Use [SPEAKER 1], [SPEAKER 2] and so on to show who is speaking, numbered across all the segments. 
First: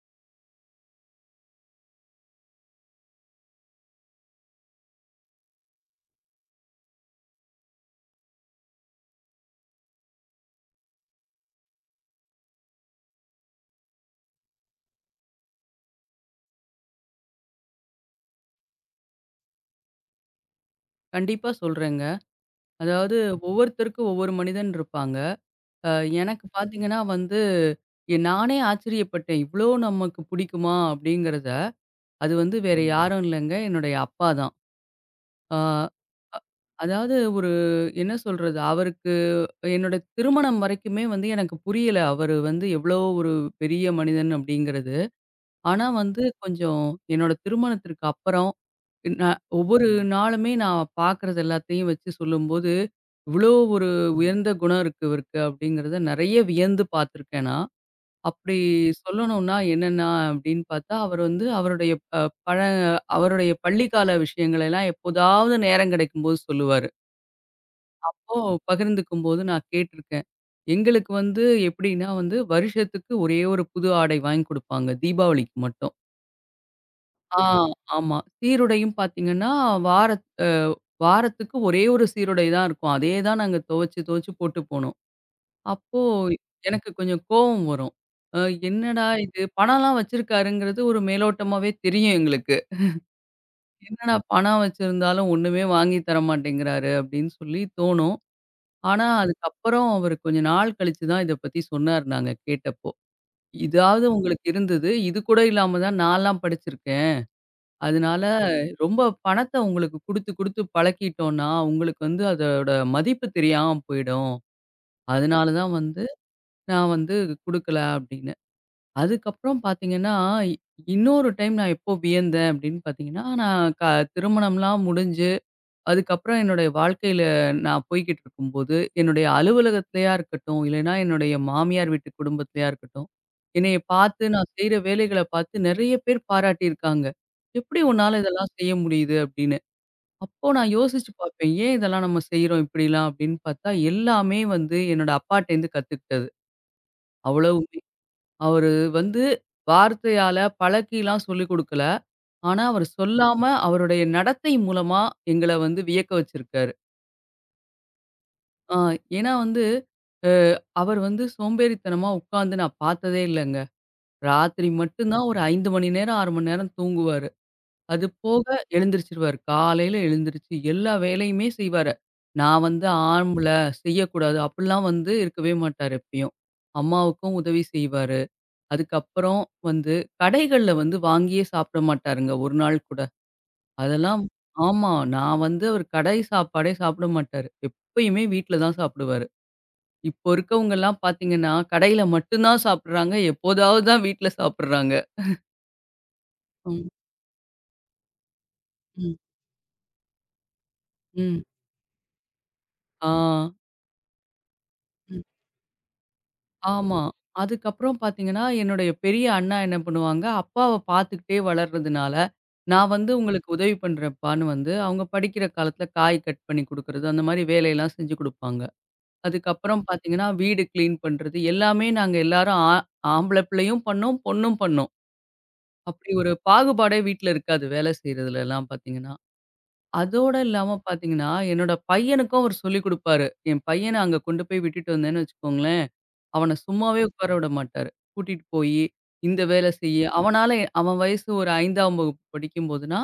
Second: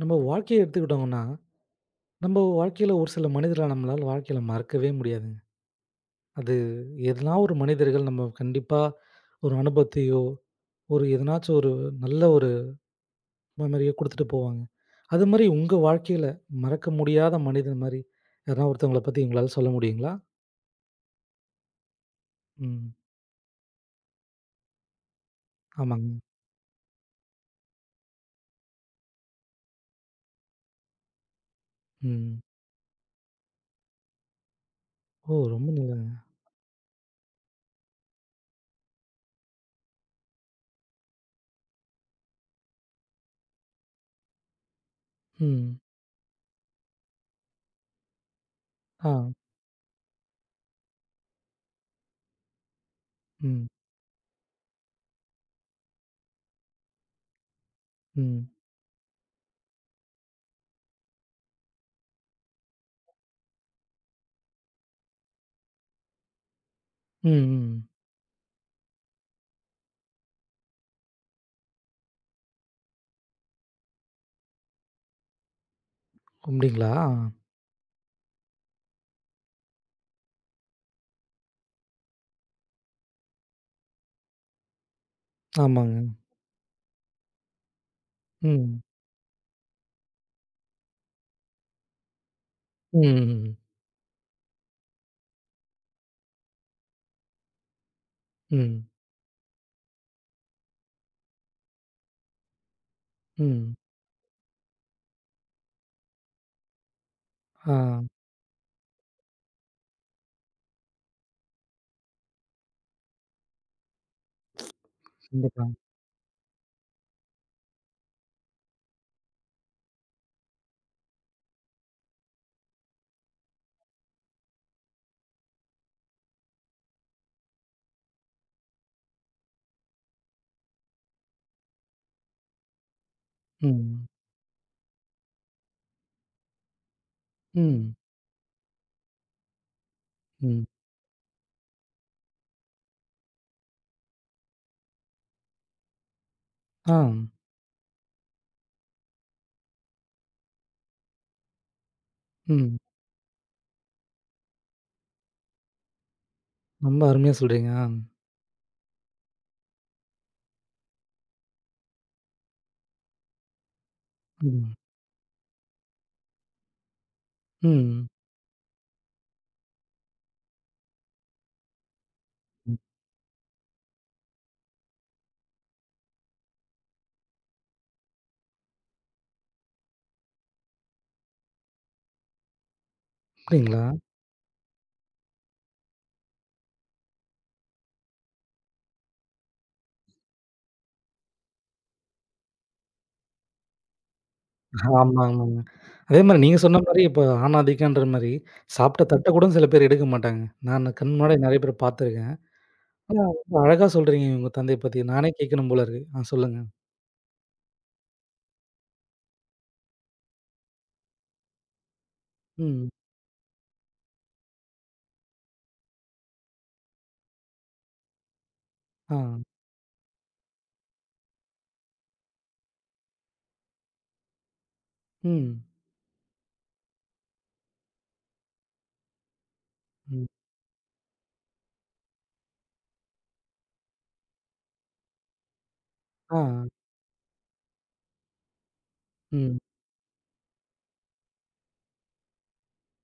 [SPEAKER 1] நம்ம வாழ்க்கைய எடுத்துக்கிட்டோங்கன்னா, நம்ம வாழ்க்கையில ஒரு சில மனிதர்கள நம்மளால வாழ்க்கையில மறக்கவே முடியாதுங்க. அது எதனா ஒரு மனிதர்கள் நம்ம கண்டிப்பா ஒரு அனுபவத்தையோ, ஒரு எதனாச்சும் ஒரு நல்ல ஒரு மெமரியோ குடுத்துட்டு போவாங்க. அது மாரி உங்க வாழ்க்கையில மறக்க முடியாத மனிதர் மாரி யாருனா ஒருத்தவங்கள பத்தி உங்களால சொல்ல முடியுங்களா?
[SPEAKER 2] கண்டிப்பா சொல்றேங்க.
[SPEAKER 1] ம்.
[SPEAKER 2] அதாவது ஒவ்வொருத்தருக்கும் ஒவ்வொரு மனிதன் இருப்பாங்க. அ
[SPEAKER 1] ஆமாங்க.
[SPEAKER 2] எனக்கு பார்த்தீங்கன்னா வந்து, நானே ஆச்சரியப்பட்டேன். இவ்ளோ நமக்கு பிடிக்குமா அப்படிங்கிறத. அது
[SPEAKER 1] ம்.
[SPEAKER 2] வந்து வேற யாரும் இல்லங்க, என்னுடைய அப்பா தான்.
[SPEAKER 1] ஓ!
[SPEAKER 2] ஆ
[SPEAKER 1] ரொம்ப நல்லது.
[SPEAKER 2] அதாவது ஒரு என்ன சொல்றது? அவருக்கு என்னோட திருமணம் வரைக்குமே வந்து எனக்கு புரியல. அவரு வந்து எவ்வளோ ஒரு பெரிய மனிதன் அப்படிங்கிறது.
[SPEAKER 1] ம்.
[SPEAKER 2] ஆனா வந்து கொஞ்சம் என்னோட திருமணத்திற்கு அப்புறம்
[SPEAKER 1] ஆ.
[SPEAKER 2] நான் ஒவ்வொரு நாளுமே நான் பார்க்குறது எல்லாத்தையும் வச்சு சொல்லும்போது, இவ்ளோ
[SPEAKER 1] ம்.
[SPEAKER 2] ஒரு உயர்ந்த குணம் இருக்கு இவருக்கு அப்படிங்கிறத நெறைய வியந்து பார்த்துருக்கேன் நான்.
[SPEAKER 1] ம்.
[SPEAKER 2] அப்படி சொல்லணும்னா என்னென்னா அப்படின்னு பார்த்தா, அவர் வந்து அவருடைய அ பழ அவருடைய பள்ளிக்கால விஷயங்களெல்லாம் எப்போதாவது நேரம் கிடைக்கும்போது சொல்லுவாரு.
[SPEAKER 1] ம். ம்.
[SPEAKER 2] அப்போ பகிர்ந்துக்கும்போது நான் கேட்டுருக்கேன். எங்களுக்கு வந்து எப்படின்னா வந்து, வருஷத்துக்கு ஒரே ஒரு புது ஆடை வாங்கி குடுப்பாங்க, தீபாவளிக்கு மட்டும்.
[SPEAKER 1] அப்படிங்களா?
[SPEAKER 2] ஆ, ஆமா. சீருடையும் பார்த்தீங்கன்னா, வாரத் அ வாரத்துக்கு ஒரே ஒரு சீருடை தான் இருக்கும். அதே தான் நாங்க துவச்சு போட்டு போனோம்.
[SPEAKER 1] ஆமாங்க.
[SPEAKER 2] அப்போ எனக்கு கொஞ்சம் கோவம் வரும். அ
[SPEAKER 1] ம்.
[SPEAKER 2] என்னடா இது பணம்லாம் வச்சிருக்காருங்கிறது ஒரு மேலோட்டமாவே தெரியும் எங்களுக்கு.
[SPEAKER 1] ம். ம்.
[SPEAKER 2] என்னடா பணம் வச்சிருந்தாலும் ஒண்ணுமே வாங்கி தர மாட்டேங்கிறாரு அப்படின்னு சொல்லி தோணும்.
[SPEAKER 1] ம்.
[SPEAKER 2] ஆனா, அதுக்கப்புறம் அவரு கொஞ்ச நாள் கழிச்சு தான் இத பத்தி சொன்னாரு நாங்க கேட்டப்போ.
[SPEAKER 1] ம்.
[SPEAKER 2] இதாவது உங்களுக்கு இருந்தது. இது கூட இல்லாம தான் நான்லாம் படிச்சிருக்கேன்.
[SPEAKER 1] ஆ.
[SPEAKER 2] அதனால ரொம்ப பணத்த உங்களுக்கு குடுத்து பழக்கிட்டோம்னா, உங்களுக்கு வந்து அதோட மதிப்பு தெரியாம போயிடும். அதனால
[SPEAKER 1] கண்டிப்பா.
[SPEAKER 2] தான் வந்து நான் வந்து குடுக்கல அப்டின்னேன். அதுக்கப்புறம் பார்த்தீங்கன்னா, இ- இன்னொரு டைம் நான் எப்போ வியந்தேன் அப்டின்னு பார்த்தீங்கன்னா, நான் க திருமணம்லாம் முடிஞ்சு அதுக்கப்புறம் என்னுடைய வாழ்க்கையில நான் போய்க்கிட்டு இருக்கும்போது, என்னுடைய அலுவலகத்திலயா இருக்கட்டும், இல்லைன்னா என்னுடைய மாமியார் வீட்டு குடும்பத்திலயா இருக்கட்டும், என்னைய
[SPEAKER 1] ம்.
[SPEAKER 2] பார்த்து நான் செய்ற வேலைகள பார்த்து நெறைய பேர் பாராட்டியிருக்காங்க. "எப்படி
[SPEAKER 1] ம்.
[SPEAKER 2] உன்னால இதெல்லாம் செய்ய முடியுது?" அப்படின்னு. அப்போ
[SPEAKER 1] ம்.
[SPEAKER 2] நான் யோசிச்சு பார்ப்பேன், "ஏன் இதெல்லாம் நம்ம செய்றோம் இப்படிலாம்?" அப்படின்னு பார்த்தா, எல்லாமே வந்து என்னோட அப்பாட்டேருந்து கத்துக்கிட்டது.
[SPEAKER 1] ஆ.
[SPEAKER 2] அவ்வளவுமே. அவரு வந்து வார்த்தையால பழக்கிலாம் சொல்லிக் குடுக்கல. ஆனா,
[SPEAKER 1] ம்.
[SPEAKER 2] அவரு சொல்லாம அவருடைய நடத்தை மூலமா எங்கள வந்து வியக்க வச்சிருக்காரு.
[SPEAKER 1] ரொம்ப அருமையா சொல்றீங்க. ஆ.
[SPEAKER 2] ஆ, ஏன்னா வந்து, அ அவர் வந்து சோம்பேறித்தனமா உட்காந்து நான் பார்த்ததே இல்லங்க. ராத்திரி
[SPEAKER 1] ம்.
[SPEAKER 2] மட்டும் தான் ஒரு 5 மணி நேரம், 6 மணி நேரம் தூங்குவாரு. அது
[SPEAKER 1] ம்.
[SPEAKER 2] போக எழுந்திரிச்சுருவாரு. காலையில எழுந்திரிச்சு எல்லா வேலையுமே செய்வாரு. நான் வந்து ஆம்பள செய்யக்கூடாது அப்படிலாம் வந்து இருக்கவே மாட்டாரு எப்பயும். அம்மாவுக்கும் உதவி செய்வாரு. அதுக்கப்புறம் வந்து கடைகள்ல வந்து வாங்கியே சாப்பிட மாட்டாருங்க ஒரு நாள் கூட.
[SPEAKER 1] அப்படிங்களா?
[SPEAKER 2] அதெல்லாம் ஆமா. நான் வந்து அவர் கடை சாப்பாடே சாப்பிட மாட்டாரு. எப்பயுமே வீட்ல தான் சாப்பிடுவாரு. இப்போ இருக்கவங்கலாம் பார்த்தீங்கன்னா, கடையில மட்டும் தான் சாப்பிடுறாங்க. எப்போதாவது தான் வீட்ல சாப்பிடுறாங்க.
[SPEAKER 1] ஆமா, ஆமாங்க. அதே மாரி நீங்க சொன்ன
[SPEAKER 2] ம்,
[SPEAKER 1] மாரி இப்ப ஆணாதிக்கம்ன்ற மாரி சாப்பிட்ட
[SPEAKER 2] ம்,
[SPEAKER 1] தட்ட கூட சில பேர் எடுக்க மாட்டாங்க. நான் கண் முன்னாடி
[SPEAKER 2] ம்.
[SPEAKER 1] நெறைய பேர பார்த்துருக்கேன்.
[SPEAKER 2] ஆ.
[SPEAKER 1] ஆனா ரொம்ப அழகா சொல்றீங்க உங்க தந்தைய பத்தி.
[SPEAKER 2] ம்.
[SPEAKER 1] நானே கேட்கணும் போல இருக்கு. ஆ சொல்லுங்க.
[SPEAKER 2] ஆமா. அதுக்கப்புறம் பார்த்தீங்கன்னா, என்னுடைய பெரிய அண்ணா என்ன பண்ணுவாங்க, அப்பாவ பார்த்துக்கிட்டே வளர்றதுனால,
[SPEAKER 1] ம்.
[SPEAKER 2] நான் வந்து உங்களுக்கு உதவி பண்றேன்ப்பான்னு வந்து, அவங்க படிக்கிற காலத்தில காய் கட் பண்ணி குடுக்குறது, அந்த மாரி வேலையெல்லாம் செஞ்சு குடுப்பாங்க.
[SPEAKER 1] ஆ.
[SPEAKER 2] அதுக்கப்புறம் பார்த்தீங்கன்னா, வீடு கிளீன் பண்றது எல்லாமே நாங்க எல்லாரும் ஆம்பள பிள்ளையும் பண்ணோம், பொண்ணும் பண்ணோம்.
[SPEAKER 1] ம்.
[SPEAKER 2] அப்படி ஒரு பாகுபாடே வீட்ல இருக்காது. வேலை செய்றதுலலாம் பார்த்தீங்கன்னா.
[SPEAKER 1] ம்.
[SPEAKER 2] அதோட இல்லாம பார்த்தீங்கன்னா, என்னோட பையனுக்கும் அவர் சொல்லிக் குடுப்பாரு. என் பையன அங்க கொண்டு போய் விட்டுட்டு வந்தேன்னு வச்சுக்கோங்களேன்,
[SPEAKER 1] ஆ.
[SPEAKER 2] அவன சும்மாவே உட்கார விட மாட்டாரு. கூட்டிட்டு போயி, இந்த
[SPEAKER 1] ம்.
[SPEAKER 2] வேலை செய்யி, அவனால அவன் வயசு ஒரு 5ஆம் வகுப்பு படிக்கும்போதுனா,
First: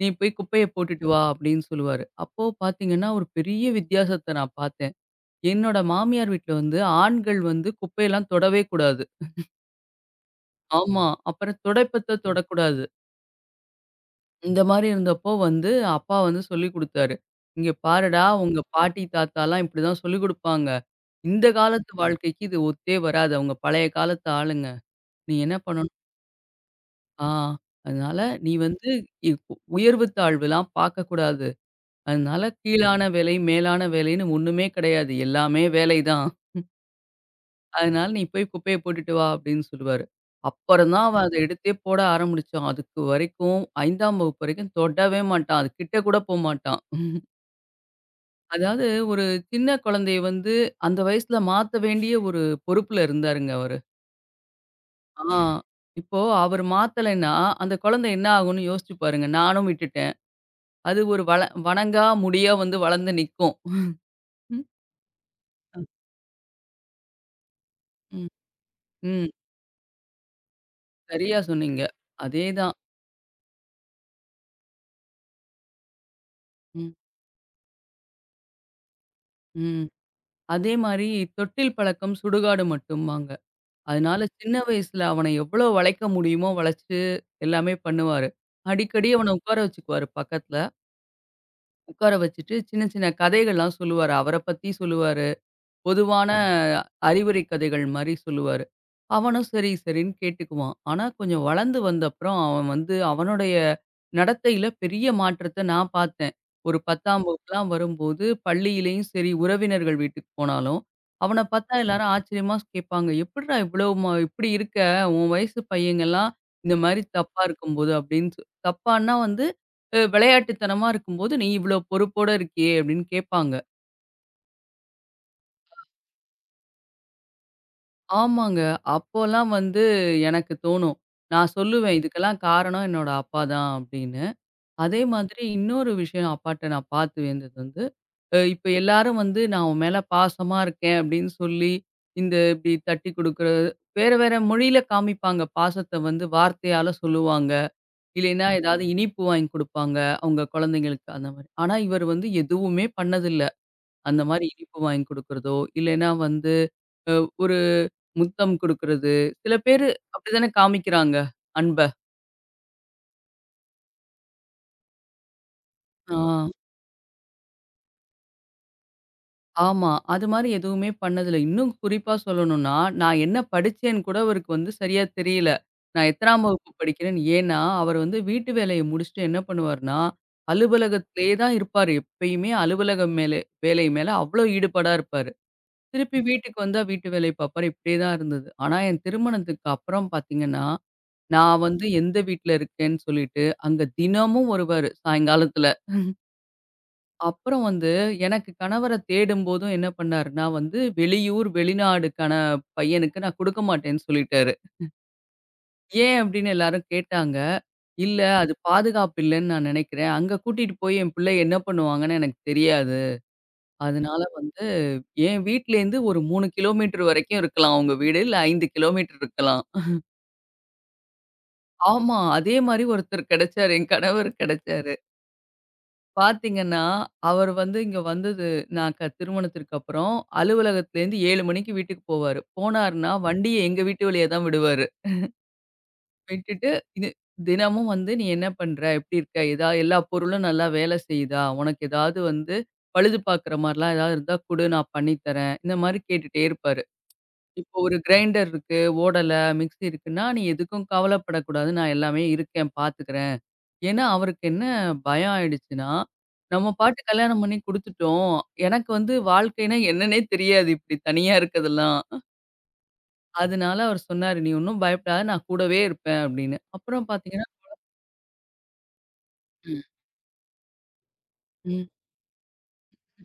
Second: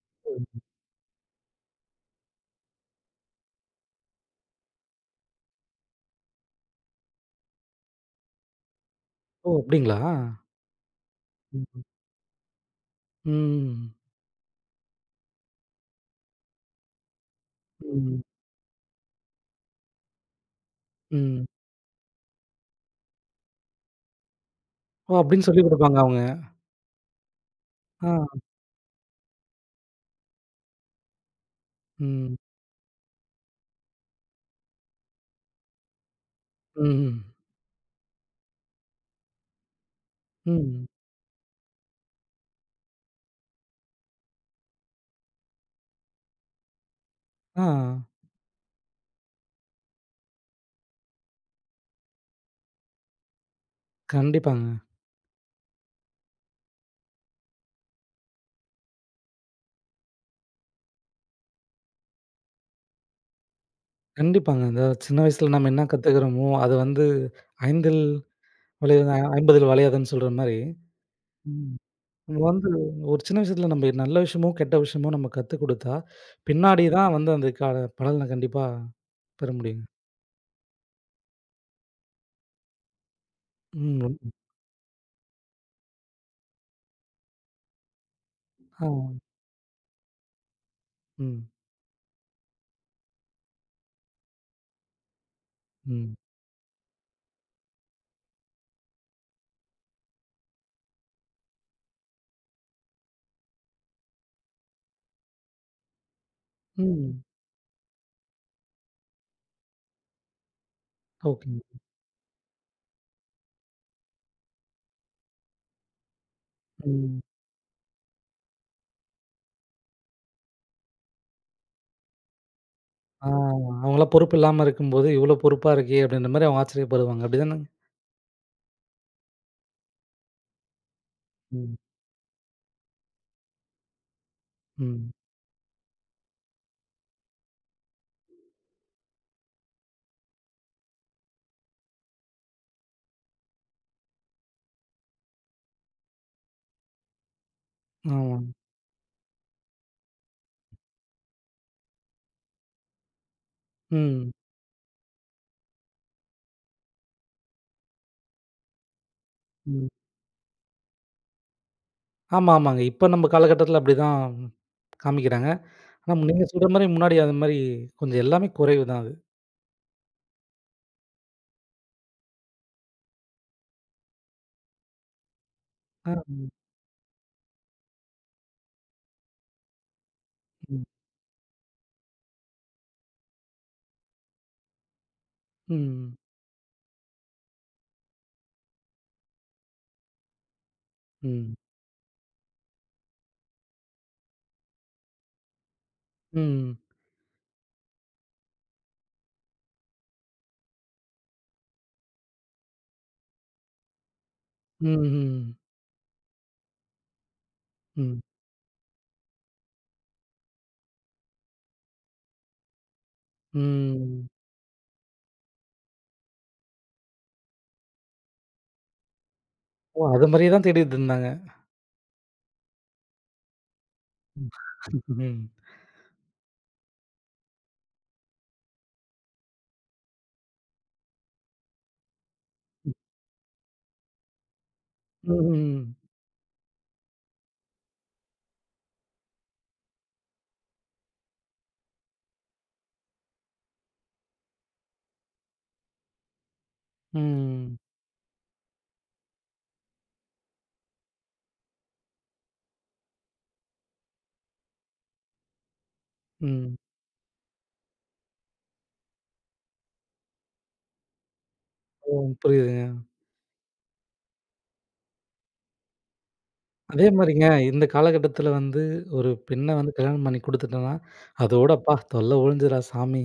[SPEAKER 2] "நீ போய் குப்பைய போட்டுட்டு வா" அப்படின்னு சொல்லுவாரு. அப்போ பார்த்தீங்கன்னா, ஒரு பெரிய வித்தியாசத்த நான் பார்த்தேன். என்னோட மாமியார் வீட்ல வந்து ஆண்கள் வந்து குப்பையெல்லாம் தொடவே கூடாது.
[SPEAKER 1] ஓ! அப்படிங்களா?
[SPEAKER 2] ஆமா. அப்புறம்
[SPEAKER 1] ம்.
[SPEAKER 2] துடைப்பத்த தொடக்கூடாது.
[SPEAKER 1] ம்.
[SPEAKER 2] இந்த மாரி இருந்தப்போ வந்து, அப்பா வந்து சொல்லிக் குடுத்தாரு. "இங்க
[SPEAKER 1] ம்.
[SPEAKER 2] பாருடா, உங்க பாட்டி, தாத்தாலாம் இப்படிதான் சொல்லிக் குடுப்பாங்க.
[SPEAKER 1] ம்.
[SPEAKER 2] இந்த காலத்து வாழ்க்கைக்கு இது ஒத்தே வராது. அவங்க பழைய காலத்து ஆளுங்க.
[SPEAKER 1] ஓ!
[SPEAKER 2] நீ
[SPEAKER 1] அப்படின்னு
[SPEAKER 2] என்ன
[SPEAKER 1] சொல்லிக்
[SPEAKER 2] பண்ணணும்
[SPEAKER 1] குடுப்பாங்க அவங்க.
[SPEAKER 2] ஆ
[SPEAKER 1] ஆ.
[SPEAKER 2] அதனால நீ வந்து இப் உயர்வு தாழ்வுலாம் பார்க்கக்கூடாது.
[SPEAKER 1] ம்.
[SPEAKER 2] அதனால கீழான வேலை, மேலான வேலைன்னு ஒண்ணுமே கிடையாது. எல்லாமே வேலை தான்.
[SPEAKER 1] ம்.
[SPEAKER 2] அதனால நீ போய் குப்பைய போட்டுட்டு வா" அப்படின்னு சொல்லுவாரு.
[SPEAKER 1] ம்.
[SPEAKER 2] அப்புறம் தான் அவன் அத எடுத்தே போட ஆரம்பிச்சான். அதுக்கு வரைக்கும் 5ஆம் வகுப்பு வரைக்கும் தொடவே மாட்டான். அது கிட்ட கூட போமாட்டான்.
[SPEAKER 1] ஆ.
[SPEAKER 2] அதாவது ஒரு சின்ன குழந்தைய வந்து அந்த வயசுல மாத்த வேண்டிய ஒரு பொறுப்புல இருந்தாருங்க அவரு.
[SPEAKER 1] கண்டிப்பாங்க,
[SPEAKER 2] ஆ இப்போ அவரு மாத்தலைன்னா, அந்த குழந்தை என்ன ஆகும்னு யோசிச்சு பாருங்க. நானும் விட்டுட்டேன். அது ஒரு வள வணங்கா முடியா வந்து வளர்ந்து நிக்கும். ம்,
[SPEAKER 1] கண்டிப்பாங்க. இந்த சின்ன வயசுல நம்ம என்ன கத்துக்கிறோமோ, அது வந்து "ஐந்தில்
[SPEAKER 2] ம்.
[SPEAKER 1] விளையாத
[SPEAKER 2] ம்,
[SPEAKER 1] ஐம்பதில் வளையாதுன்னு" சொல்ற மாரி,
[SPEAKER 2] சரியா
[SPEAKER 1] ம்.
[SPEAKER 2] சொன்னீங்க.
[SPEAKER 1] நம்ம வந்து
[SPEAKER 2] அதேதான்.
[SPEAKER 1] ஒரு சின்ன விஷயத்துல நம்ம நல்ல விஷயமோ, கெட்ட விஷயமோ நம்ம கத்துக் குடுத்தா, பின்னாடி
[SPEAKER 2] ம்,
[SPEAKER 1] தான் வந்து அதுக்கான பலன கண்டிப்பா பெற முடியுங்க.
[SPEAKER 2] ம். அதே மாரி தொட்டில் பழக்கம் சுடுகாடு மட்டும்பாங்க.
[SPEAKER 1] ம். ரொம்
[SPEAKER 2] அதனால சின்ன வயசுல அவன எவ்வளோ வளைக்க முடியுமோ வளைச்சு எல்லாமே பண்ணுவாரு.
[SPEAKER 1] ஆ.
[SPEAKER 2] அடிக்கடி அவன உட்கார வச்சுக்குவாரு பக்கத்துல.
[SPEAKER 1] ம்.
[SPEAKER 2] உட்கார வச்சுட்டு, சின்ன சின்ன கதைகள்லாம் சொல்லுவாரு. அவர பத்தி சொல்லுவாரு.
[SPEAKER 1] ம்.
[SPEAKER 2] பொதுவான அறிவுரை கதைகள் மாரி சொல்லுவாரு. அவனும் சரி, சரின்னு கேட்டுக்குவான். ஆனா, கொஞ்சம் வளர்ந்து வந்தப்புறம் அவன் வந்து அவனுடைய நடத்தையில பெரிய மாற்றத்த நான் பார்த்தேன். ஒரு
[SPEAKER 1] ம்.
[SPEAKER 2] 10ஆம் வகுப்புலாம் வரும்போது பள்ளியிலேயும் சரி, உறவினர்கள் வீட்டுக்கு போனாலும், அவன
[SPEAKER 1] ஓகேங்க.
[SPEAKER 2] பார்த்தா எல்லாரும் ஆச்சரியமா கேட்பாங்க. "எப்புட்றா இவ்வளோ இப்படி இருக்க? உன் வயசு பையங்கலாம் இந்த மாரி
[SPEAKER 1] ம்.
[SPEAKER 2] தப்பா இருக்கும்போது" அப்படின்னு தப்பான்னா வந்து விளையாட்டுத்தனமா இருக்கும்போது, "நீ இவ்வளோ பொறுப்போட இருக்கியே" அப்படின்னு
[SPEAKER 1] ஆ
[SPEAKER 2] கேட்பாங்க.
[SPEAKER 1] அவங்கலாம் பொறுப்பு இல்லாம இருக்கும்போது, "இவ்ளோ பொறுப்பா இருக்கே!" அப்படின்ற மாரி அவங்க ஆச்சரியப்படுவாங்க. அப்படிதானங்க?
[SPEAKER 2] ஆமாங்க. அப்போலாம் வந்து எனக்கு தோணும். நான்
[SPEAKER 1] ம்.
[SPEAKER 2] சொல்லுவேன், "இதுக்கெல்லாம் காரணம் என்னோட அப்பா தான்" அப்படின்னு. அதே
[SPEAKER 1] ம்.
[SPEAKER 2] மாதிரி இன்னொரு விஷயம் அப்பாட்ட நான் பார்த்து வியந்தது வந்து, இப்ப எல்லாரும் வந்து நான் உன் மேல பாசமா இருக்கேன் அப்படின்னு சொல்லி, இந்த இப்படி தட்டி குடுக்குறது, வேற வேற மொழியில காமிப்பாங்க. பாசத்த வந்து வார்த்தையால சொல்லுவாங்க. இல்லைன்னா
[SPEAKER 1] ஆமாங்க.
[SPEAKER 2] ஏதாவது இனிப்பு வாங்கி குடுப்பாங்க, அவங்க குழந்தைங்களுக்கு அந்த மாரி. ஆனா இவர் வந்து எதுவுமே பண்ணதில்ல. அந்த
[SPEAKER 1] ம்.
[SPEAKER 2] மாரி இனிப்பு வாங்கி குடுக்குறதோ, இல்லைன்னா வந்து அ ஒரு முத்தம் குடுக்குறது, சில பேரு
[SPEAKER 1] ம்.
[SPEAKER 2] அப்படித்தானே காமிக்கிறாங்க, அன்ப.
[SPEAKER 1] ஆமா, ஆமாங்க. இப்ப நம்ம காலகட்டத்தில அப்படிதான் காமிக்கிறாங்க. ஆனா
[SPEAKER 2] ஆ,
[SPEAKER 1] நீங்க சொல்ற மாரி முன்னாடி அது மாரி கொஞ்சம் எல்லாமே குறைவு தான் அது.
[SPEAKER 2] ஆமா. அது மாரி எதுவுமே பண்ணதில்ல. இன்னும் குறிப்பா சொல்லணும்னா, நான் என்ன படிச்சேன்னு கூட அவருக்கு வந்து சரியா தெரியல. நான்
[SPEAKER 1] ஆ.
[SPEAKER 2] எத்தனாம் வகுப்பு படிக்கிறேன்னு. ஏன்னா, அவர் வந்து வீட்டு வேலைய முடிச்சுட்டு என்ன பண்ணுவாருன்னா,
[SPEAKER 1] ம்.
[SPEAKER 2] அலுவலகத்திலேயே தான் இருப்பாரு. எப்பயுமே அலுவலகம் மேலே வேலை மேல அவ்வளோ ஈடுபாடா இருப்பாரு.
[SPEAKER 1] ம்.
[SPEAKER 2] திருப்பி வீட்டுக்கு வந்தா வீட்டு வேலை பாப்பாரு. இப்படியே தான் இருந்தது. ஆனா, என் திருமணத்துக்கு அப்புறம் பார்த்தீங்கன்னா
[SPEAKER 1] ம்.
[SPEAKER 2] நான் வந்து எந்த வீட்ல இருக்கேன்னு சொல்லிட்டு, அங்க தினமும் வருவாரு சாயங்காலத்துல.
[SPEAKER 1] ம்.
[SPEAKER 2] அப்புறம் வந்து எனக்கு கணவர தேடும்போதும் என்ன பண்ணாருன்னா வந்து, வெளியூர், வெளிநாடுக்கான பையனுக்கு நான் குடுக்க மாட்டேன்னு சொல்லிட்டாரு.
[SPEAKER 1] ம்ஹ்ம்.
[SPEAKER 2] ஏன் அப்படின்னு எல்லாரும் கேட்டாங்க.
[SPEAKER 1] ம். ம்.
[SPEAKER 2] "இல்ல அது பாதுகாப்பு இல்லன்னு நான் நினைக்கிறேன். அங்க கூட்டிட்டு போய் என் பிள்ளை என்ன பண்ணுவாங்கன்னு எனக்கு தெரியாது. அதனால
[SPEAKER 1] ம்.
[SPEAKER 2] வந்து என் வீட்லேருந்து ஒரு 3 கிலோமீட்டர் வரைக்கும் இருக்கலாம் உங்க வீடு. இல்ல 5 கிலோமீட்டர் இருக்கலாம்."
[SPEAKER 1] ஓ! அது மாரியே தான் தேடிட்டு இருந்தாங்க.
[SPEAKER 2] ஆமா. அதே மாரி ஒருத்தர் கிடைச்சாரு. என் கணவர் கிடைச்சாரு.
[SPEAKER 1] ம்.
[SPEAKER 2] பாத்தீங்கன்னா, அவர் வந்து இங்க வந்தது நான் க திருமணத்திற்கு அப்புறம் அலுவலகத்திலேருந்து 7 மணிக்கு வீட்டுக்கு போவாரு. போனாருன்னா வண்டிய எங்க வீட்டு வெளிய தான் விடுவாரு.
[SPEAKER 1] ம்.
[SPEAKER 2] விட்டுட்டு இது தினமும் வந்து "நீ என்ன பண்ற? எப்படி இருக்க? ஏதா எல்லா பொருளும் நல்லா வேலை செய்யுதா? உனக்கு ஏதாவது வந்து பழுது பார்க்குற மாரிலாம் ஏதாவது இருந்தா குடு நான் பண்ணி தரேன்." இந்த மாரி கேட்டுட்டே இருப்பாரு. இப்போ
[SPEAKER 1] ம்.
[SPEAKER 2] ஒரு கிரைண்டர் இருக்கு, ஓடல, மிக்ஸி இருக்குன்னா, "நீ எதுக்கும் கவலைப்படக்கூடாது. நான் எல்லாமே இருக்கேன் பார்த்துக்கிறேன்." ஏன்னா, அவருக்கு என்ன பயம் ஆயிடுச்சுன்னா, நம்ம
[SPEAKER 1] ம்.
[SPEAKER 2] பாட்டு கல்யாணம் பண்ணி குடுத்துட்டோம். எனக்கு வந்து வாழ்க்கைன்னா என்னன்னே தெரியாது. இப்படி தனியா இருக்கதெல்லாம்.
[SPEAKER 1] ஓ! புரியுதுங்க.
[SPEAKER 2] அதனால அவர் சொன்னாரு, "நீ ஒண்ணும் பயப்படாத. நான் கூடவே இருப்பேன்" அப்படின்னு. அப்புறம்
[SPEAKER 1] அதே மாரிங்க
[SPEAKER 2] பாத்தீங்கன்னா
[SPEAKER 1] இந்த காலகட்டத்தில வந்து ஒரு பெண்ண
[SPEAKER 2] ம்.
[SPEAKER 1] வந்து கல்யாணம் பண்ணி குடுத்துட்டோம்னா, அதோட
[SPEAKER 2] ம்.
[SPEAKER 1] அப்பா தொல்ல ஒழிஞ்சுடா சாமி.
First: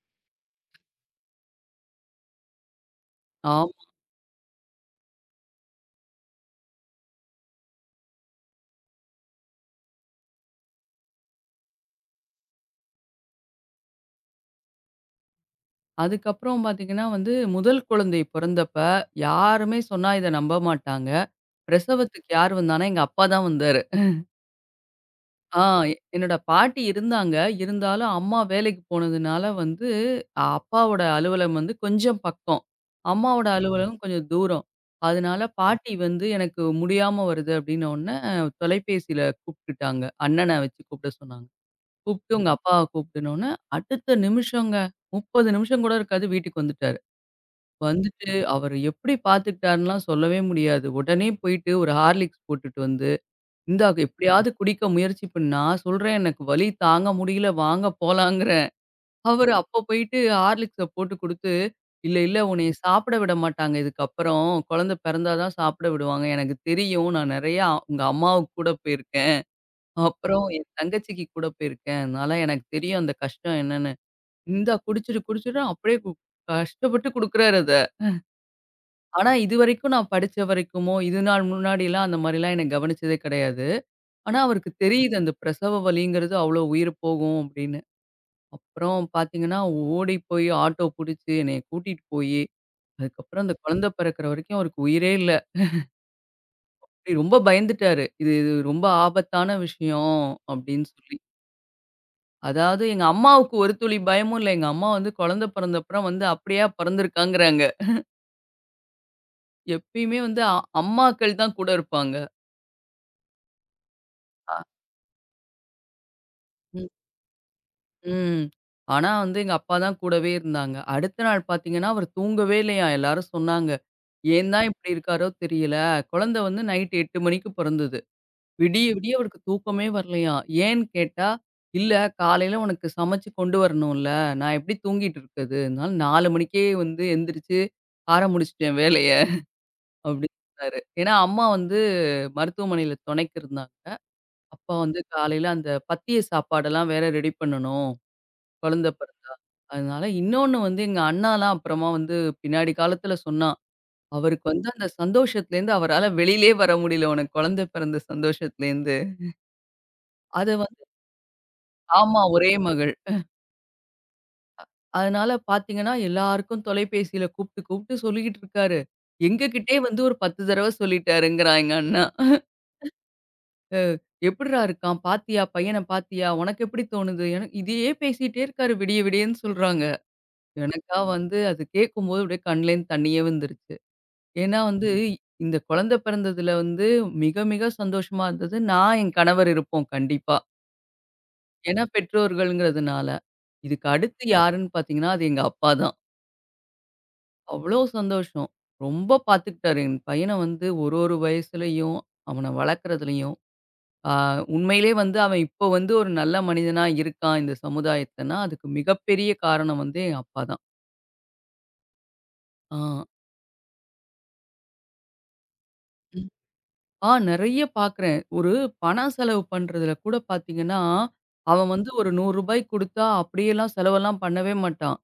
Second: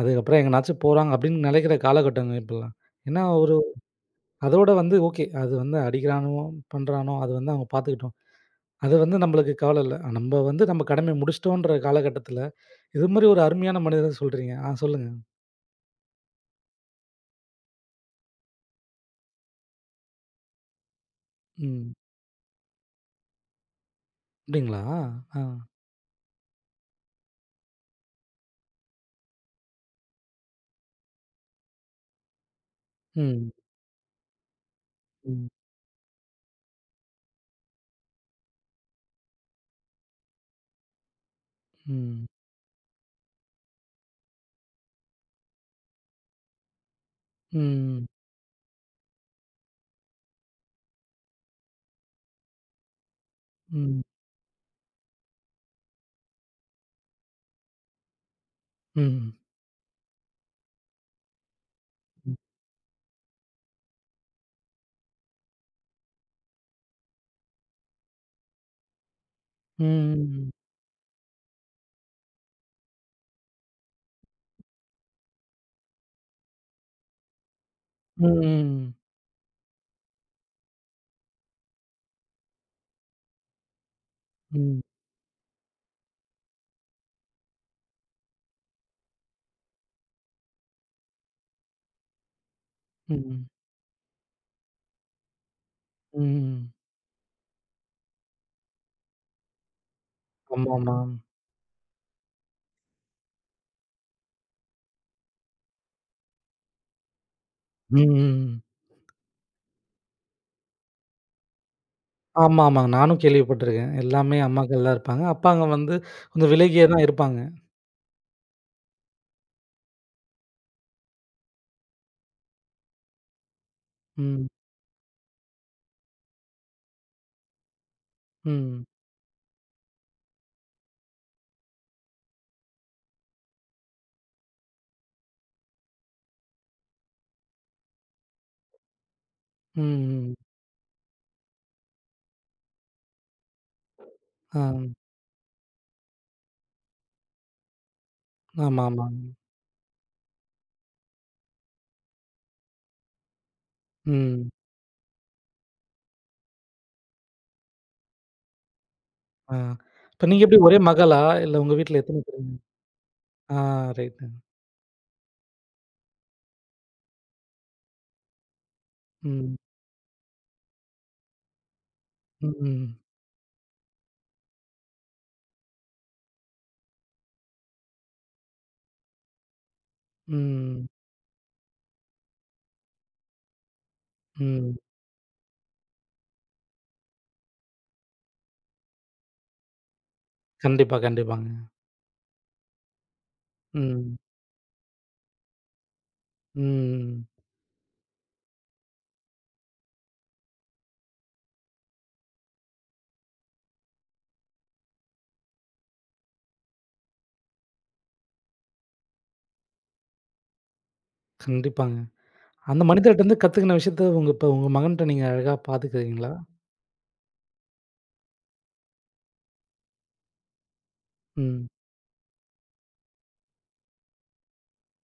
[SPEAKER 1] அதுக்கப்புறம் எங்கனாச்சும் போறாங்க அப்படின்னு நினைக்கிற காலகட்டங்க இப்பலாம். ஏன்னா ஒரு
[SPEAKER 2] ஆமா.
[SPEAKER 1] அதோட வந்து ஓகே. அது வந்து அடிக்கிறானோ, பண்றானோ அது வந்து அவங்க பார்த்துக்கட்டும். அது வந்து நம்மளுக்கு கவல இல்ல. நம்ம வந்து நம்ம கடமைய முடிச்சுட்டோன்ற காலகட்டத்தில, இது மாரி ஒரு அருமையான மனிதர் சொல்றீங்க. ஆ சொல்லுங்க.
[SPEAKER 2] அதுக்கப்புறம் பாத்தீங்கன்னா வந்து, முதல் குழந்தை பொறந்தப்ப யாருமே சொன்னா இத நம்ப மாட்டாங்க.
[SPEAKER 1] ம்.
[SPEAKER 2] பிரசவத்துக்கு யார் வந்தான்னா, எங்க அப்பா தான் வந்தாரு.
[SPEAKER 1] அப்படிங்களா? ஆ.
[SPEAKER 2] ஆ என்னோட பாட்டி இருந்தாங்க. இருந்தாலும் அம்மா வேலைக்கு போனதுனால வந்து, அ, அப்பாவோட அலுவலகம் வந்து கொஞ்சம் பக்கம். அம்மாவோட
[SPEAKER 1] ம்.
[SPEAKER 2] அலுவலகம் கொஞ்சம் தூரம். அதனால
[SPEAKER 1] ம்.
[SPEAKER 2] பாட்டி வந்து எனக்கு முடியாம வருது அப்டின்னோனே, தொலைபேசியில கூப்ட்டுட்டாங்க. அண்ணன வச்சு கூப்பிட சொன்னாங்க.
[SPEAKER 1] ம்.
[SPEAKER 2] கூப்ட்டு உங்க அப்பாவ கூப்ட்டுனோனே, அடுத்த நிமிஷங்க 30 நிமிஷம் கூட இருக்காது வீட்டுக்கு வந்துட்டாரு.
[SPEAKER 1] ம்.
[SPEAKER 2] வந்துட்டு அவரு எப்டி பார்த்துக்கிட்டாருன்லாம் சொல்லவே முடியாது. உடனே போயிட்டு ஒரு ஹார்லிக்ஸ் போட்டுட்டு வந்து இந்தா
[SPEAKER 1] ம்.
[SPEAKER 2] எப்படியாவது குடிக்க முயற்சி பண்ணா, சொல்றேன் எனக்கு வலி தாங்க முடியல வாங்க போலாங்கிறேன்.
[SPEAKER 1] ம்.
[SPEAKER 2] அவரு அப்ப போயிட்டு ஹார்லிக்ஸ போட்டு குடுத்து, "இல்ல,
[SPEAKER 1] ம்.
[SPEAKER 2] இல்ல உன்னைய சாப்பிட விட மாட்டாங்க இதுக்கப்புறம். குழந்தை பிறந்தா தான் சாப்பிட விடுவாங்க. எனக்கு தெரியும். நான் நெறையா உங்க அம்மாவுக்கு கூட போயிருக்கேன். அப்புறம்
[SPEAKER 1] ம்.
[SPEAKER 2] என் தங்கச்சிக்கு கூட போயிருக்கேன். அதனால எனக்கு தெரியும் அந்த கஷ்டம் என்னன்னு." இந்தா குடிச்சிடு குடிச்சிடுன்னு அப்படியே கஷ்டப்பட்டு குடுக்குறாரு அத.
[SPEAKER 1] ம்.
[SPEAKER 2] ஆனா இதுவரைக்கும் நான் படிச்ச வரைக்குமோ, இது நாள் முன்னாடிலாம் அந்த மாரிலாம் என்ன கவனிச்சதே கிடையாது. ஆனா, அவருக்கு
[SPEAKER 1] ம்.
[SPEAKER 2] தெரியுது அந்த பிரசவ வலிங்கிறது அவ்வளோ உயிர் போகும் அப்படின்னு. அப்புறம் பார்த்தீங்கன்னா, ஓடி போய் ஆட்டோ புடிச்சு என்னைய கூட்டிட்டு போயி, அதுக்கப்புறம்
[SPEAKER 1] ம்.
[SPEAKER 2] அந்த குழந்தை பிறக்கிற வரைக்கும் அவருக்கு உயிரே இல்ல.
[SPEAKER 1] ம்.
[SPEAKER 2] ரொம்ப பயந்துட்டாரு. இது இது ரொம்ப ஆபத்தான விஷயம் அப்படின்னு
[SPEAKER 1] ஆமாமா.
[SPEAKER 2] சொல்லி. அதாவது எங்க அம்மாவுக்கு ஒரு துளி பயமும் இல்ல. எங்க அம்மா வந்து குழந்தை பிறந்த அப்புறம் வந்து அப்படியா பிறந்திருக்காங்கிறாங்க.
[SPEAKER 1] ம்.
[SPEAKER 2] எப்பயுமே வந்து அம்மாக்கள் தான் கூட இருப்பாங்க.
[SPEAKER 1] ஆமா, ஆமாங்க. நானும் கேள்விப்பட்டிருக்கேன். எல்லாமே அம்மாக்கள் தான் இருப்பாங்க. அப்பாங்க வந்து கொஞ்சம்
[SPEAKER 2] அ.
[SPEAKER 1] விலகியே தான் இருப்பாங்க.
[SPEAKER 2] ம். ஆனா வந்து எங்க அப்பா தான் கூடவே இருந்தாங்க. அடுத்த நாள் பார்த்தீங்கன்னா, அவரு தூங்கவே இல்லையாம். எல்லாரும் சொன்னாங்க.
[SPEAKER 1] ம்.
[SPEAKER 2] ஏன் தான் இப்படி இருக்காரோ தெரியல. குழந்தை வந்து நைட் 8 மணிக்கு பொறந்தது.
[SPEAKER 1] ம்.
[SPEAKER 2] விடிய விடிய அவருக்கு தூக்கமே வரலையாம். ஏன்னு கேட்டா, "இல்ல காலையில உனக்கு சமைச்சு கொண்டு வரணும்ல. நான் எப்படி தூங்கிட்டு இருக்கது? அதனால 4 மணிக்கே வந்து எந்திரிச்சு ஆற முடிச்சுட்டேன் வேலைய"
[SPEAKER 1] ம். ம்.
[SPEAKER 2] அப்படின்னாரு. ஏன்னா அம்மா வந்து மருத்துவமனையில துணைக்கு இருந்தாங்க.
[SPEAKER 1] ஆ.
[SPEAKER 2] அப்பா வந்து காலையில அந்த பத்திய சாப்பாடெல்லாம் வேற ரெடி பண்ணணும்.
[SPEAKER 1] ஆமா,
[SPEAKER 2] குழந்தை பிறந்ததுனால.
[SPEAKER 1] ஆமாங்க.
[SPEAKER 2] அதனால இன்னொன்னு வந்து எங்க அண்ணாலாம் அப்புறமா வந்து பின்னாடி காலத்துல சொன்னான். அவருக்கு
[SPEAKER 1] ம்.
[SPEAKER 2] வந்து அந்த சந்தோஷத்துலேருந்து அவரால வெளியிலயே வர முடியல. உனக்கு குழந்தை பிறந்த சந்தோஷத்துலேருந்து.
[SPEAKER 1] ஆ. இப்ப நீங்க
[SPEAKER 2] அது
[SPEAKER 1] எப்படி ஒரே
[SPEAKER 2] வந்து
[SPEAKER 1] மகளா? இல்ல உங்க வீட்ல
[SPEAKER 2] ஆமா
[SPEAKER 1] எத்தன பேர்?
[SPEAKER 2] ஒரே மகள்.
[SPEAKER 1] ஆ ரைட்டுங்க.
[SPEAKER 2] அதனால பார்த்தீங்கன்னா, எல்லாருக்கும் தொலைபேசியில கூப்பிட்டு கூப்பிட்டு சொல்லிக்கிட்டு இருக்காரு.
[SPEAKER 1] ம்.
[SPEAKER 2] எங்ககிட்டயே வந்து ஒரு 10 தடவ சொல்லிட்டாருங்கிறான் எங்க அண்ணா.
[SPEAKER 1] ம்.
[SPEAKER 2] "எப்புட்றா இருக்கான்? பாத்தியா? பையன பாத்தியா? உனக்கு எப்படி தோணுது?" எனக்கு இதையே பேசிட்டே இருக்காரு விடிய விடியன்னு சொல்றாங்க.
[SPEAKER 1] ம்.
[SPEAKER 2] எனக்கா வந்து அது கேட்கும்போது அப்படியே கண்லேருந்து தண்ணியே வந்துருச்சு. ஏன்னா
[SPEAKER 1] ம்.
[SPEAKER 2] வந்து, இந்த குழந்தை பிறந்ததுல வந்து மிக, மிக சந்தோஷமா இருந்தது. நான், என் கணவர் இருப்போம் கண்டிப்பா.
[SPEAKER 1] கண்டிப்பா, கண்டிப்பாங்க.
[SPEAKER 2] ஏன்னா பெற்றோர்கள்ங்கிறதுனால. இதுக்கு
[SPEAKER 1] ம்.
[SPEAKER 2] அடுத்து யாருன்னு பார்த்தீங்கன்னா, அது எங்க அப்பா தான்.
[SPEAKER 1] ம்.
[SPEAKER 2] அவ்ளோ சந்தோஷம். ரொம்ப பார்த்துக்கிட்டாரு. என் பையன வந்து ஒரு வயசுலயும், அவன வளர்க்குறதுலயும். ஆ உண்மையிலே வந்து அவன் இப்போ வந்து ஒரு நல்ல மனிதனா இருக்கான் இந்த சமுதாயத்துலன்னா, அதுக்கு மிகப்பெரிய காரணம் வந்து என் அப்பா தான்.
[SPEAKER 1] கண்டிப்பாங்க. அந்த மனிதர்ட்டருந்து கத்துக்கின விஷயத்த உங்க இப்ப உங்க மகன்ட்ட நீங்க அழகா
[SPEAKER 2] ஆ.
[SPEAKER 1] பாத்துக்கிறீங்களா?
[SPEAKER 2] ஆ நெறைய பார்க்குறேன். ஒரு பணம் செலவு பண்றதுல கூட பார்த்தீங்கன்னா,
[SPEAKER 1] ம்.
[SPEAKER 2] அவன் வந்து ஒரு ரூ. 100 குடுத்தா அப்படியெல்லாம் செலவெல்லாம் பண்ணவே மாட்டான்.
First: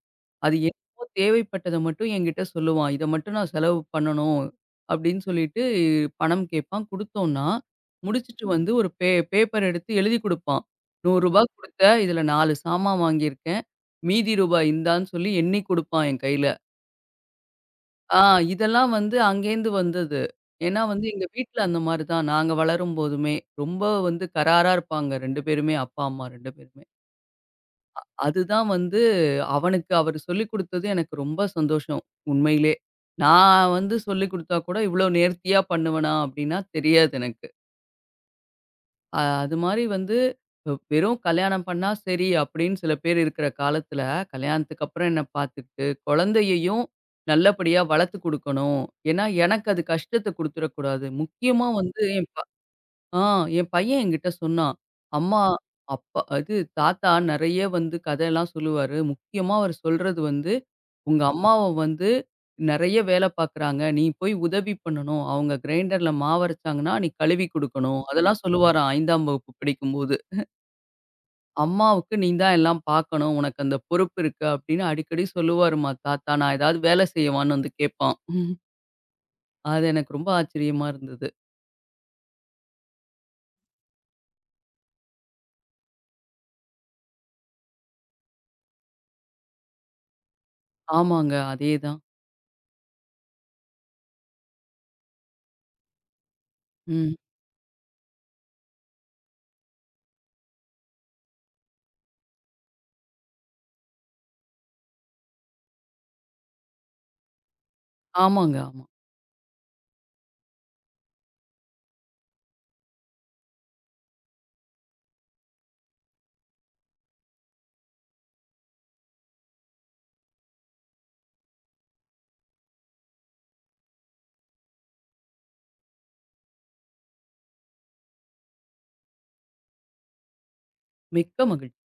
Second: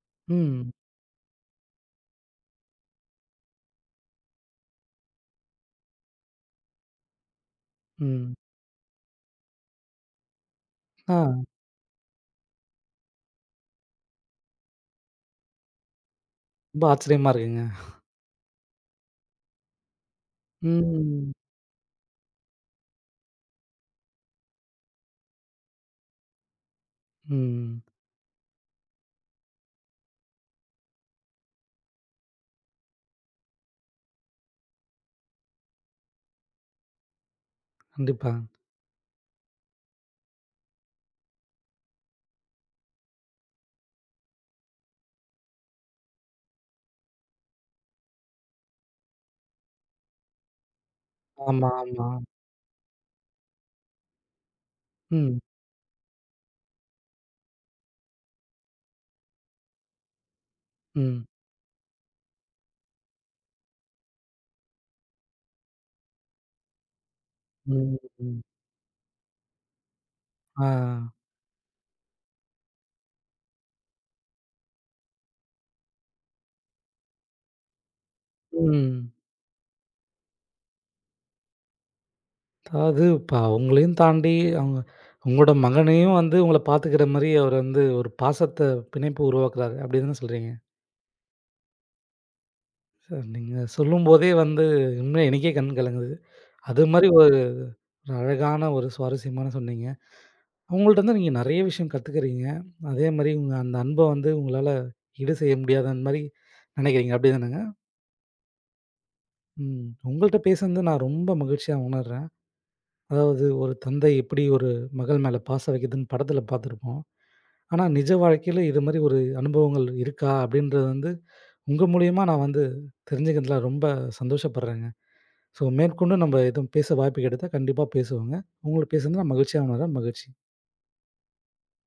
[SPEAKER 2] அது
[SPEAKER 1] ம்.
[SPEAKER 2] என்னவோ தேவைப்பட்டத மட்டும் என்கிட்ட சொல்லுவான். "இத மட்டும் நான் செலவு பண்ணணும்." அப்படின்னு சொல்லிட்டு பணம் கேட்பான். குடுத்தோம்னா,
[SPEAKER 1] ம்.
[SPEAKER 2] முடிச்சுட்டு வந்து ஒரு பேப்பர் எடுத்து எழுதி குடுப்பான். "ரூ.
[SPEAKER 1] ஆ
[SPEAKER 2] 100 குடுத்த, இதுல 4 சாமான் வாங்கியிருக்கேன். மீதி ரூபாய் இந்தான்னு" சொல்லி எண்ணி குடுப்பான் என் கையில.
[SPEAKER 1] ரொம்ப ஆச்சரியமா இருக்குங்க.
[SPEAKER 2] ஆ இதெல்லாம் வந்து அங்கேருந்து வந்தது. ஏன்னா வந்து எங்க
[SPEAKER 1] ம்.
[SPEAKER 2] வீட்ல அந்த மாரி தான். நாங்க வளரும் போதுமே, ரொம்ப வந்து கராரா இருப்பாங்க 2 பேருமே. அப்பா, அம்மா 2 பேருமே.
[SPEAKER 1] ம்.
[SPEAKER 2] அதுதான் வந்து அவனுக்கு அவரு சொல்லிக் குடுத்தது எனக்கு ரொம்ப சந்தோஷம், உண்மையிலே. நான் வந்து சொல்லிக் குடுத்தா கூட இவ்ளோ நேர்த்தியா பண்ணுவனா? அப்டின்னா தெரியாது எனக்கு.
[SPEAKER 1] கண்டிப்பா.
[SPEAKER 2] அது மாரி வந்து வெறும் கல்யாணம் பண்ணா சரி அப்படின்னு சில பேர் இருக்கிற காலத்துல, கல்யாணத்துக்கு அப்புறம் என்ன பார்த்துக்கிட்டு, குழந்தையையும் நல்லபடியா வளர்த்துக் குடுக்கணும். ஏன்னா, எனக்கு அது கஷ்டத்த குடுத்துறக்கூடாது. முக்கியமா
[SPEAKER 1] ஆமா,
[SPEAKER 2] வந்து
[SPEAKER 1] ஆமா.
[SPEAKER 2] என் ப ஆ என் பையன் என்கிட்ட சொன்னான்.
[SPEAKER 1] ம்.
[SPEAKER 2] அம்மா, அப்பா அது தாத்தா நெறைய வந்து கதையெல்லாம் சொல்லுவாரு. முக்கியமா அவரு சொல்றது வந்து, "உங்க
[SPEAKER 1] ம்.
[SPEAKER 2] அம்மாவ வந்து நெறைய வேல பார்க்குறாங்க. நீ போய் உதவி பண்ணணும். அவங்க கிரைண்டர்ல மாவரைச்சாங்கன்னா, நீ கழுவி
[SPEAKER 1] ம்.
[SPEAKER 2] குடுக்கணும்."
[SPEAKER 1] ம்.
[SPEAKER 2] அதெல்லாம் சொல்லுவாராம் 5ஆம் வகுப்பு படிக்கும்போது.
[SPEAKER 1] ஆ.
[SPEAKER 2] "அம்மாவுக்கு நீ தான் எல்லாம் பார்க்கணும். உனக்கு அந்த பொறுப்பு இருக்கு." அப்படின்னு அடிக்கடி சொல்லுவாருமா தாத்தா. நான் ஏதாவது வேல செய்யவான்னு வந்து கேட்பான்.
[SPEAKER 1] ம்.
[SPEAKER 2] அது எனக்கு ரொம்ப ஆச்சரியமா இருந்தது.
[SPEAKER 1] அதாவது இப்ப அவங்களையும் தாண்டி, அவங்க உங்களோட மகனையும் வந்து உங்கள பார்த்துக்கிற மாரி அவர் வந்து ஒரு பாசத்த பிணைப்பு உருவாக்குறாரு. அப்படி தானே சொல்றீங்க?
[SPEAKER 2] ஆமாங்க. அதேதான்.
[SPEAKER 1] சார் நீங்க சொல்லும்போதே வந்து உண்மையா எனக்கே கண் கலங்குது. அது மாரி
[SPEAKER 2] ம்.
[SPEAKER 1] ஒரு அழகான ஒரு சுவாரஸ்யமான சொன்னீங்க. அவங்கள்ட்ட வந்து நீங்க நெறைய விஷயம் கத்துக்கிறீங்க. அதே மாரி உங்க அந்த அன்ப வந்து உங்களால ஈடு செய்ய முடியாத மாரி நினைக்கிறீங்க. அப்படி தானேங்க?
[SPEAKER 2] ஆமாங்க, ஆமா.
[SPEAKER 1] ம். உங்கள்ட்ட பேசுனது நான் ரொம்ப மகிழ்ச்சியா உணர்றேன். அதாவது ஒரு தந்தை எப்படி ஒரு மகள் மேல பாசம் வைக்குதுன்னு படத்துல பார்த்துருப்போம். ஆனா, நிஜ வாழ்க்கையில இது மாரி ஒரு அனுபவங்கள் இருக்கா? அப்படின்றது வந்து உங்க மூலியமா நான் வந்து தெரிஞ்சுக்கிறதுல ரொம்ப சந்தோஷப்படுறேங்க. ஸோ மேற்கொண்டு நம்ம எதுவும் பேச வாய்ப்பு கிடைத்தா கண்டிப்பா பேசுவோங்க. உங்களோட பேசுனதுல மகிழ்ச்சியா உணர்றேன். மகிழ்ச்சி.
[SPEAKER 2] மிக்க மகிழ்ச்சி.